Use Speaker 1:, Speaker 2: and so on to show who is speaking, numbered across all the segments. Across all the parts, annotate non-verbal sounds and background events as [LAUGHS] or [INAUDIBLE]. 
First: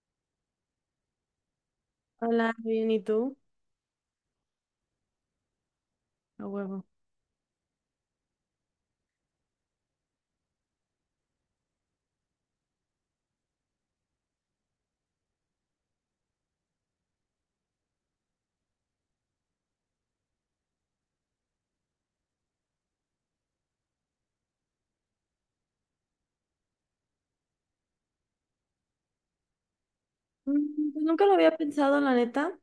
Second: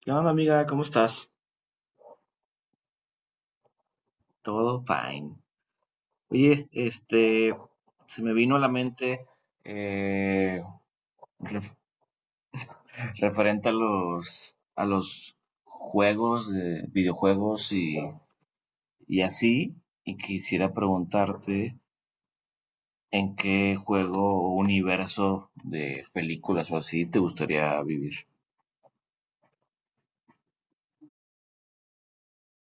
Speaker 1: ¿Qué onda, amiga? ¿Cómo estás?
Speaker 2: Hola, bien, ¿y tú?
Speaker 1: Todo fine.
Speaker 2: A
Speaker 1: Oye,
Speaker 2: huevo.
Speaker 1: este, se me vino a la mente eh, ref- referente a los juegos, de videojuegos y así, y quisiera preguntarte en qué juego o universo de películas o así te gustaría vivir.
Speaker 2: Pues nunca lo había pensado, la neta.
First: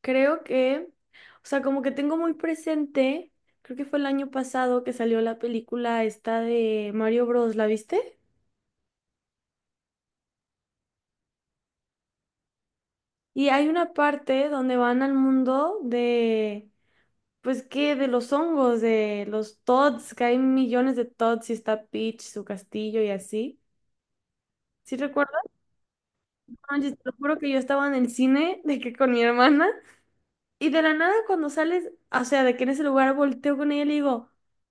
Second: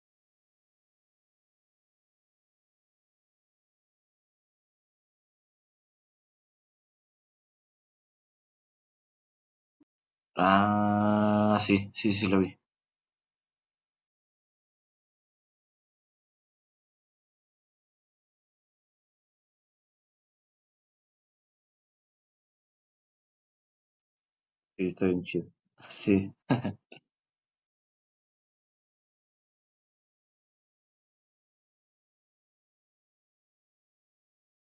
Speaker 2: Creo que, o sea, como que tengo muy presente, creo que fue el año pasado que salió la película esta de Mario Bros, ¿la viste?
Speaker 1: Ah, sí, sí, sí lo vi.
Speaker 2: Y hay una parte donde van al mundo de, pues, ¿qué? De los hongos, de los Todds, que hay millones de Todds y está Peach, su castillo y así.
Speaker 1: Sí,
Speaker 2: ¿Sí
Speaker 1: está bien chido.
Speaker 2: recuerdas?
Speaker 1: Sí.
Speaker 2: No manches, te lo juro que yo estaba en el cine de que con mi hermana. Y de la nada cuando sales, o sea, de que en ese lugar volteo con ella y le digo,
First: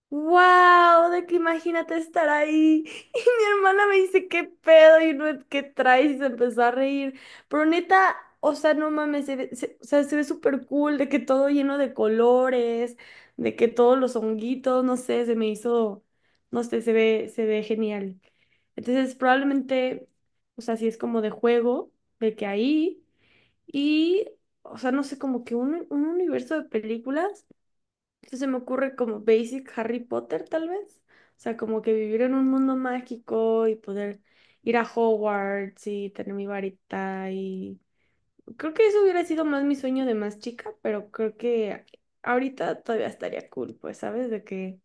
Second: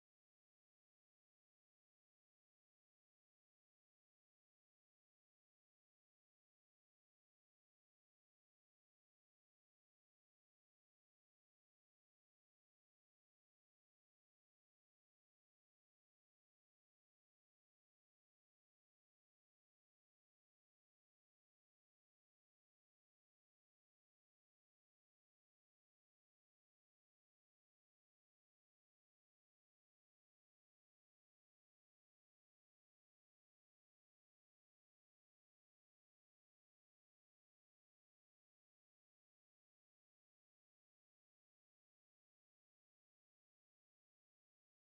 Speaker 2: wow, de que imagínate estar ahí. [LAUGHS] Y mi hermana me dice, ¿qué pedo? Y no, ¿qué traes? Y se empezó a reír. Pero neta, o sea, no mames, o sea, se ve súper cool, de que todo lleno de colores, de que todos los honguitos, no sé, se me hizo, no sé, se ve genial. Entonces, probablemente, o sea, si es como de juego, de que ahí. Y, o sea, no sé, como que un universo de películas entonces se me ocurre como Basic Harry Potter, tal vez. O sea, como que vivir en un mundo mágico y poder ir a Hogwarts y tener mi varita y… Creo que eso hubiera sido más mi sueño de más chica, pero creo que ahorita todavía estaría cool, pues, ¿sabes? De que…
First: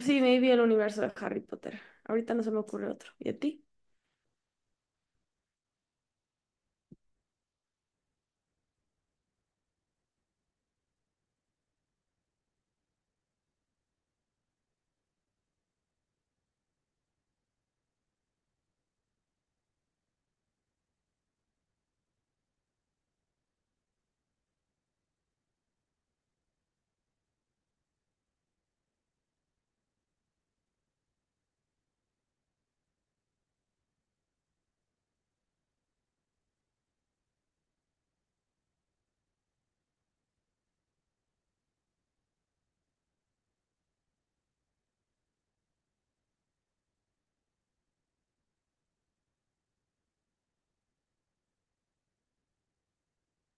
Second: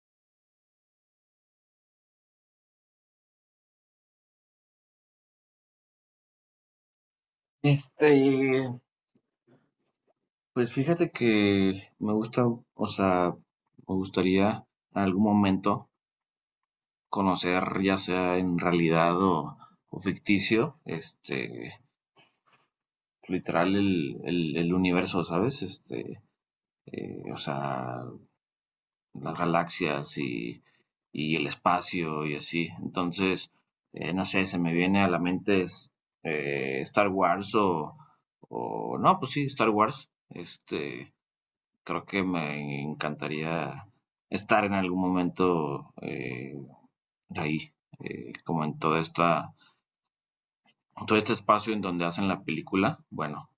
Speaker 2: Sí, maybe el universo de Harry Potter. Ahorita no se me ocurre otro. ¿Y a ti?
Speaker 1: Este, pues fíjate que me gusta, o sea, me gustaría en algún momento conocer, ya sea en realidad o ficticio, este, literal el universo, ¿sabes? O sea, las galaxias y el espacio y así. Entonces, no sé, se me viene a la mente Star Wars o, no, pues sí, Star Wars. Este, creo que me encantaría estar en algún momento ahí, como en todo este espacio en donde hacen la película, bueno,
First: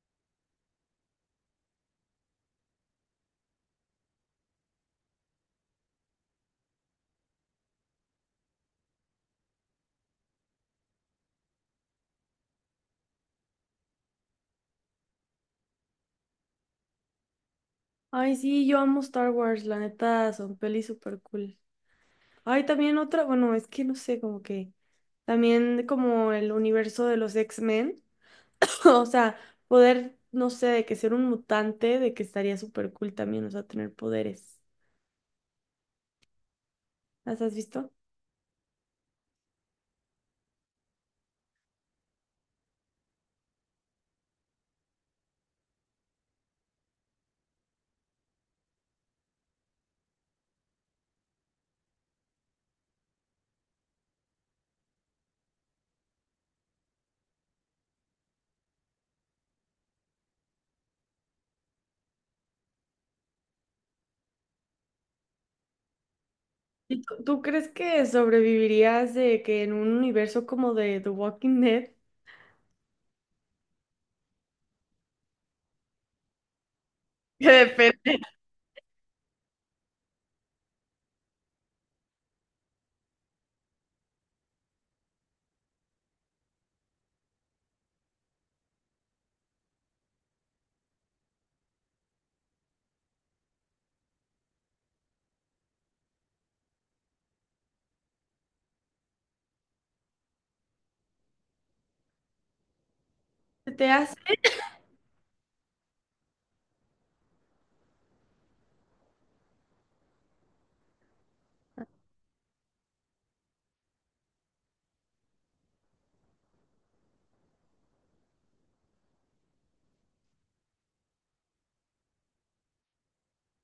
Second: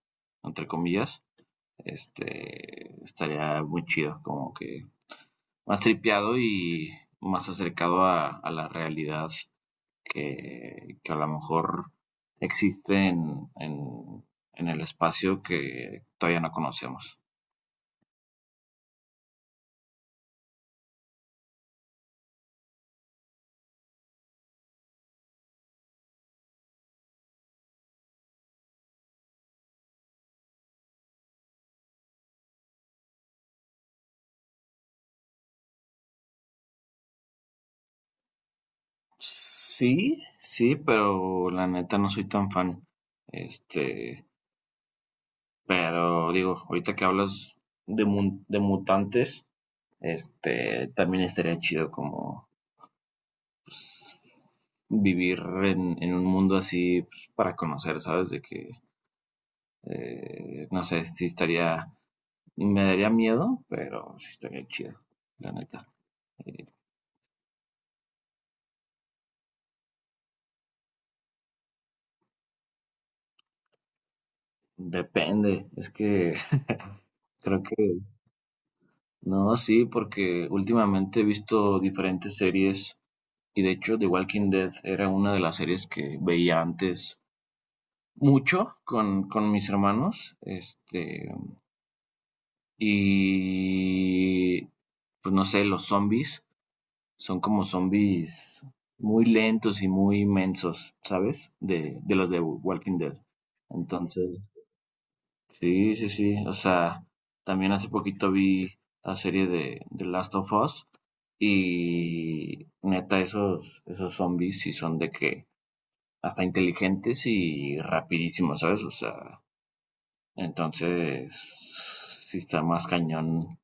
Speaker 1: entre comillas, este, estaría muy chido, como que más tripeado y más acercado a la realidad que a lo mejor existe en el espacio que todavía no conocemos.
Speaker 2: Ay, sí, yo amo Star Wars, la neta, son pelis súper cool. Hay también otra, bueno, es que no sé, como que también como el universo de los X-Men, [CLEARS THROAT] [LAUGHS] o sea, poder, no sé, de que ser un mutante, de que estaría súper cool también, o sea, tener poderes. ¿Las has visto?
Speaker 1: Sí, sí, pero la neta no soy tan fan. Este, pero digo, ahorita que hablas de mutantes, este, también estaría chido como pues, vivir en un mundo así pues, para conocer, ¿sabes? De que, no sé, si estaría, me daría miedo, pero sí estaría chido, la neta. Eh,
Speaker 2: ¿Y tú crees que sobrevivirías de que en un universo como de The Walking Dead? [LAUGHS]
Speaker 1: depende, es que [LAUGHS]
Speaker 2: Que
Speaker 1: creo que,
Speaker 2: depende.
Speaker 1: no, sí, porque últimamente he visto diferentes series. Y de hecho, The Walking Dead era una de las series que veía antes mucho con mis hermanos. Este, y pues no sé, los zombies son como zombies muy lentos y muy inmensos, ¿sabes? De los de Walking Dead.
Speaker 2: ¿Se te hace?
Speaker 1: Entonces, sí, sí, sí. O sea, también hace poquito vi la serie de Last of Us y neta, esos zombies sí son de que hasta inteligentes y rapidísimos, ¿sabes? O sea, entonces sí está más cañón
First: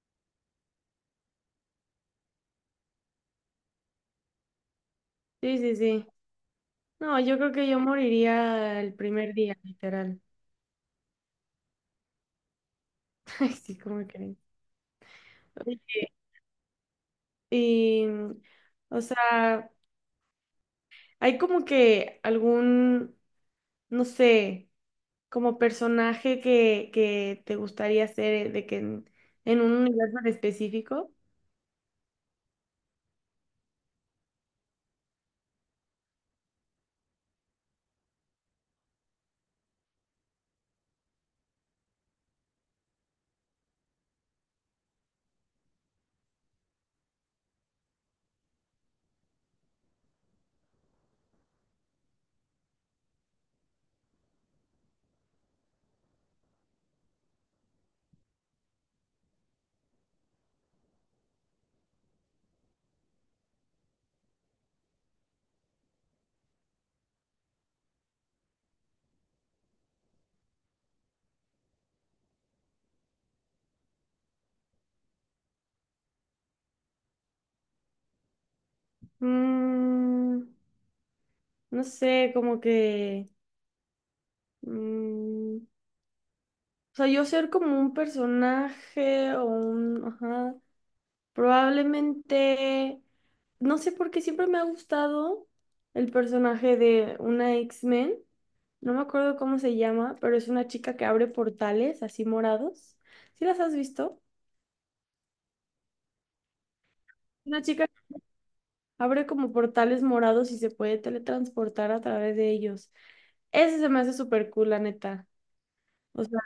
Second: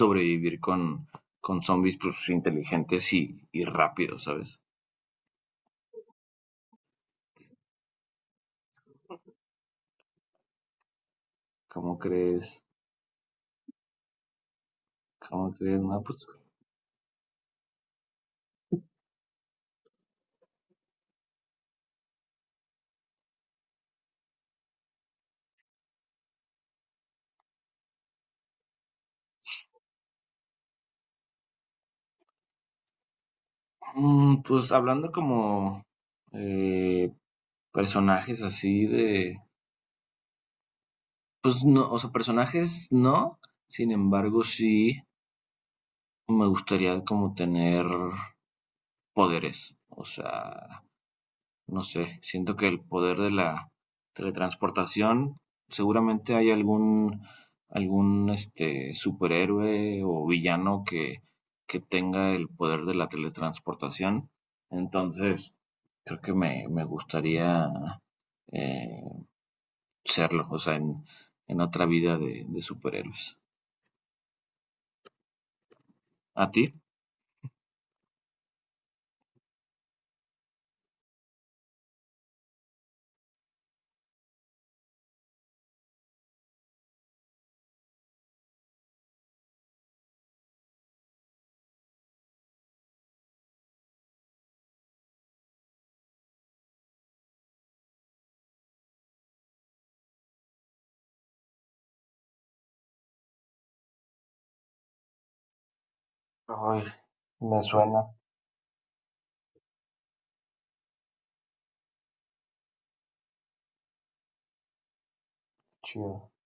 Speaker 1: sobrevivir con zombies pues inteligentes y rápidos, ¿sabes?
Speaker 2: Sí, sí, sí. No, yo creo que yo moriría el primer día, literal.
Speaker 1: ¿Cómo crees?
Speaker 2: [LAUGHS] Ay, sí, ¿cómo creen?
Speaker 1: ¿Cómo crees?
Speaker 2: Oye,
Speaker 1: No, pues,
Speaker 2: y, o sea, hay como que algún, no sé, como personaje que te gustaría ser de que en un universo en específico.
Speaker 1: mm, pues hablando como eh, personajes así de, pues no, o sea, personajes no, sin embargo sí me gustaría como tener poderes, o sea, no sé, siento que el poder de la teletransportación, seguramente hay algún este, superhéroe o villano que tenga el poder de la teletransportación. Entonces, creo que me gustaría eh, serlo, o sea, en otra vida de superhéroes. ¿A ti?
Speaker 2: Mm, no sé, como que… mm, o sea, yo ser como un personaje o un… Ajá. Probablemente, no sé por qué siempre me ha gustado el personaje de una X-Men. No me acuerdo cómo se llama, pero es una chica que abre portales así morados. ¿Sí las has visto?
Speaker 1: Ay, me
Speaker 2: Una chica
Speaker 1: suena
Speaker 2: que abre como portales morados y se puede teletransportar a través de ellos. Ese se me hace súper cool, la neta. O
Speaker 1: chido.
Speaker 2: sea,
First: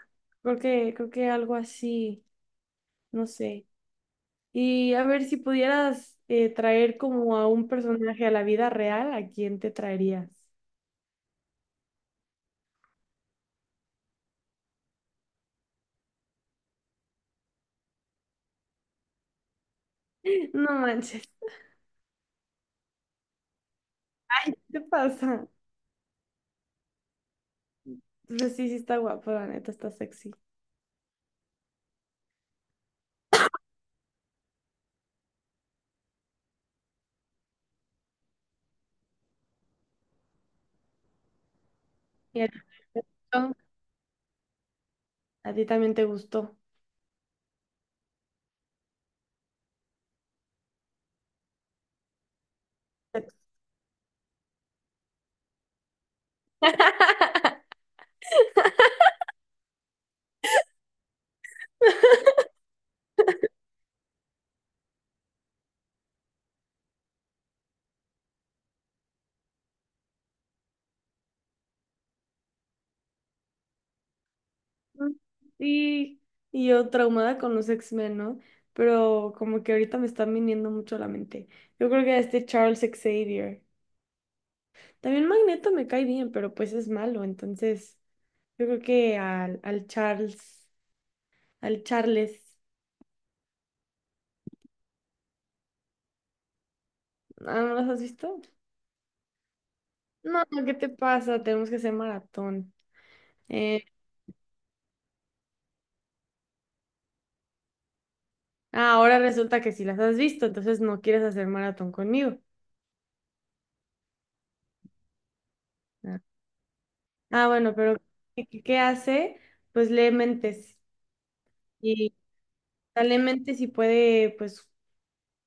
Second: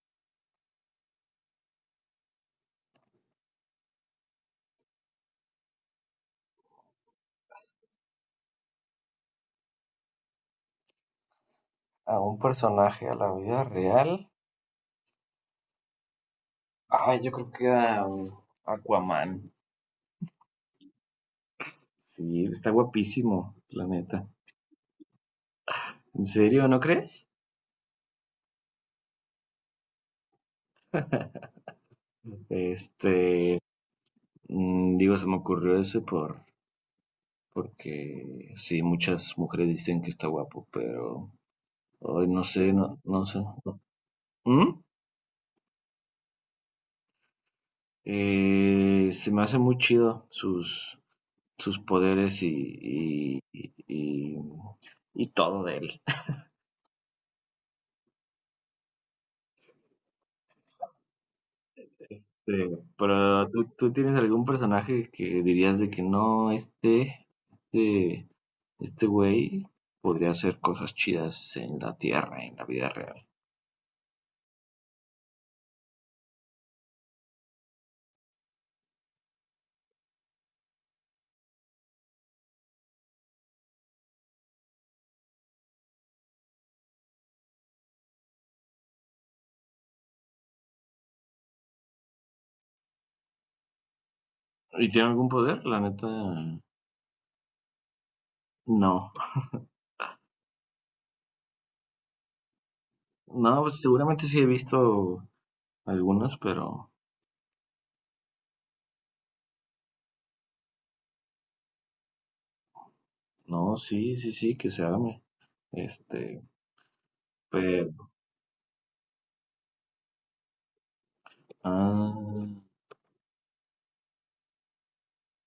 Speaker 2: creo que algo así, no sé. Y a ver si pudieras traer como a un personaje a la vida real, ¿a quién te traerías?
Speaker 1: A un personaje a la vida real. Ay, yo creo que a Aquaman.
Speaker 2: No manches,
Speaker 1: Sí, está guapísimo, la neta.
Speaker 2: ¿qué te pasa?
Speaker 1: ¿En serio, no crees?
Speaker 2: Pero sí, sí está guapo, la neta, está sexy.
Speaker 1: Este, mm, digo, se me ocurrió ese por, porque sí, muchas mujeres dicen que está guapo, pero hoy
Speaker 2: ¿Y
Speaker 1: no
Speaker 2: a ti
Speaker 1: sé, no,
Speaker 2: te
Speaker 1: no sé.
Speaker 2: gustó?
Speaker 1: No. ¿Mm?
Speaker 2: ¿A ti también te gustó?
Speaker 1: Se me hace muy chido sus, sus poderes y todo de él. [LAUGHS]
Speaker 2: [LAUGHS]
Speaker 1: Este, pero ¿tú tienes algún personaje que dirías de que no, este, este este güey podría hacer cosas chidas en la tierra, en la vida real?
Speaker 2: Sí, y yo traumada con los X-Men, ¿no? Pero como que ahorita me están viniendo mucho a la mente. Yo creo que este Charles Xavier. También Magneto me cae bien, pero pues es malo, entonces yo creo que al Charles, al Charles.
Speaker 1: ¿Y tiene algún poder? La neta,
Speaker 2: Ah, ¿no los has visto?
Speaker 1: no.
Speaker 2: No, ¿qué te pasa? Tenemos que hacer maratón.
Speaker 1: No, pues
Speaker 2: Eh,
Speaker 1: seguramente sí he visto algunas, pero
Speaker 2: Ah, ahora resulta que si las has visto, entonces no quieres hacer maratón conmigo.
Speaker 1: no, sí, sí, sí, que se arme.
Speaker 2: Ah,
Speaker 1: Este,
Speaker 2: Ah, bueno, pero
Speaker 1: pero,
Speaker 2: ¿ qué hace? Pues lee mentes. Y o
Speaker 1: ah,
Speaker 2: sea, lee mentes y puede, pues,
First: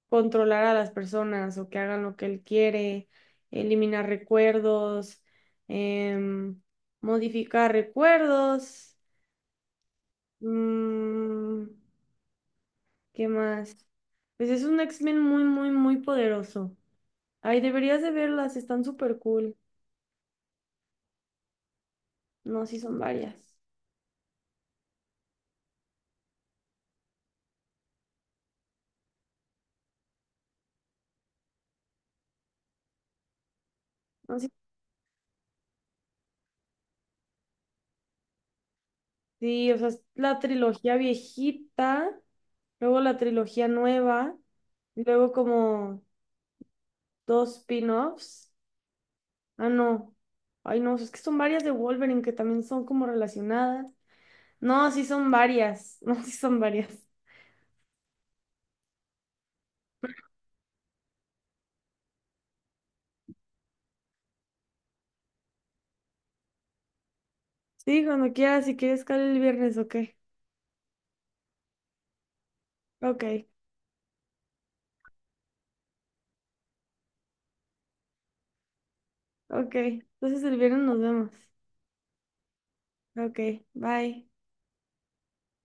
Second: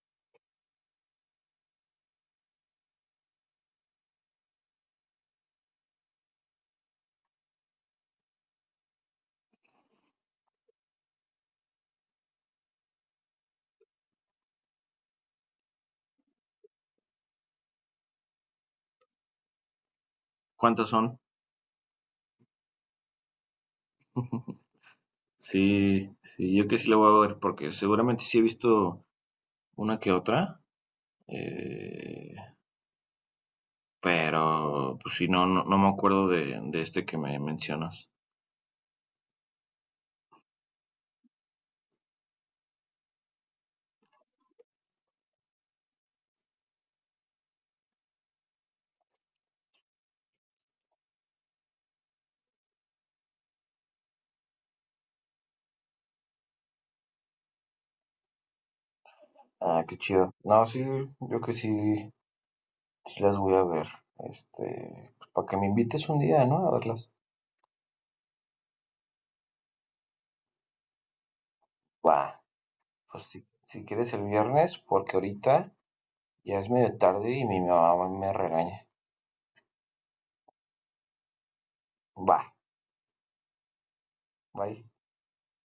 Speaker 2: controlar a las personas o que hagan lo que él quiere, eliminar recuerdos, em, modificar recuerdos. mm, ¿Qué más? Pues es un X-Men muy, muy, muy poderoso. Ay, deberías de verlas, están súper cool.
Speaker 1: ¿cuántas son?
Speaker 2: No, sí son varias.
Speaker 1: [LAUGHS] Sí, sí, yo que sí la voy a ver, porque seguramente sí he visto una que otra, eh,
Speaker 2: No, sí,
Speaker 1: pero pues sí, no, no, no me acuerdo de este que me mencionas.
Speaker 2: Sí, o sea, es la trilogía viejita, luego la trilogía nueva, y luego como dos spin-offs. Ah, no. Ay, no, es que son varias de Wolverine que también son como relacionadas. No, sí son varias. [LAUGHS] No, sí son varias.
Speaker 1: Ah, qué chido. No, sí, yo creo que sí, sí las voy a ver. Este, pues, para que me invites un día, ¿no? A verlas.
Speaker 2: Sí, cuando quieras, si quieres, caer el viernes, ok.
Speaker 1: Va, pues
Speaker 2: Ok,
Speaker 1: si, si quieres el viernes, porque ahorita ya es medio tarde y mi mamá me regaña.
Speaker 2: ok. Entonces el viernes nos vemos.
Speaker 1: Va,
Speaker 2: Ok, bye.
Speaker 1: bye.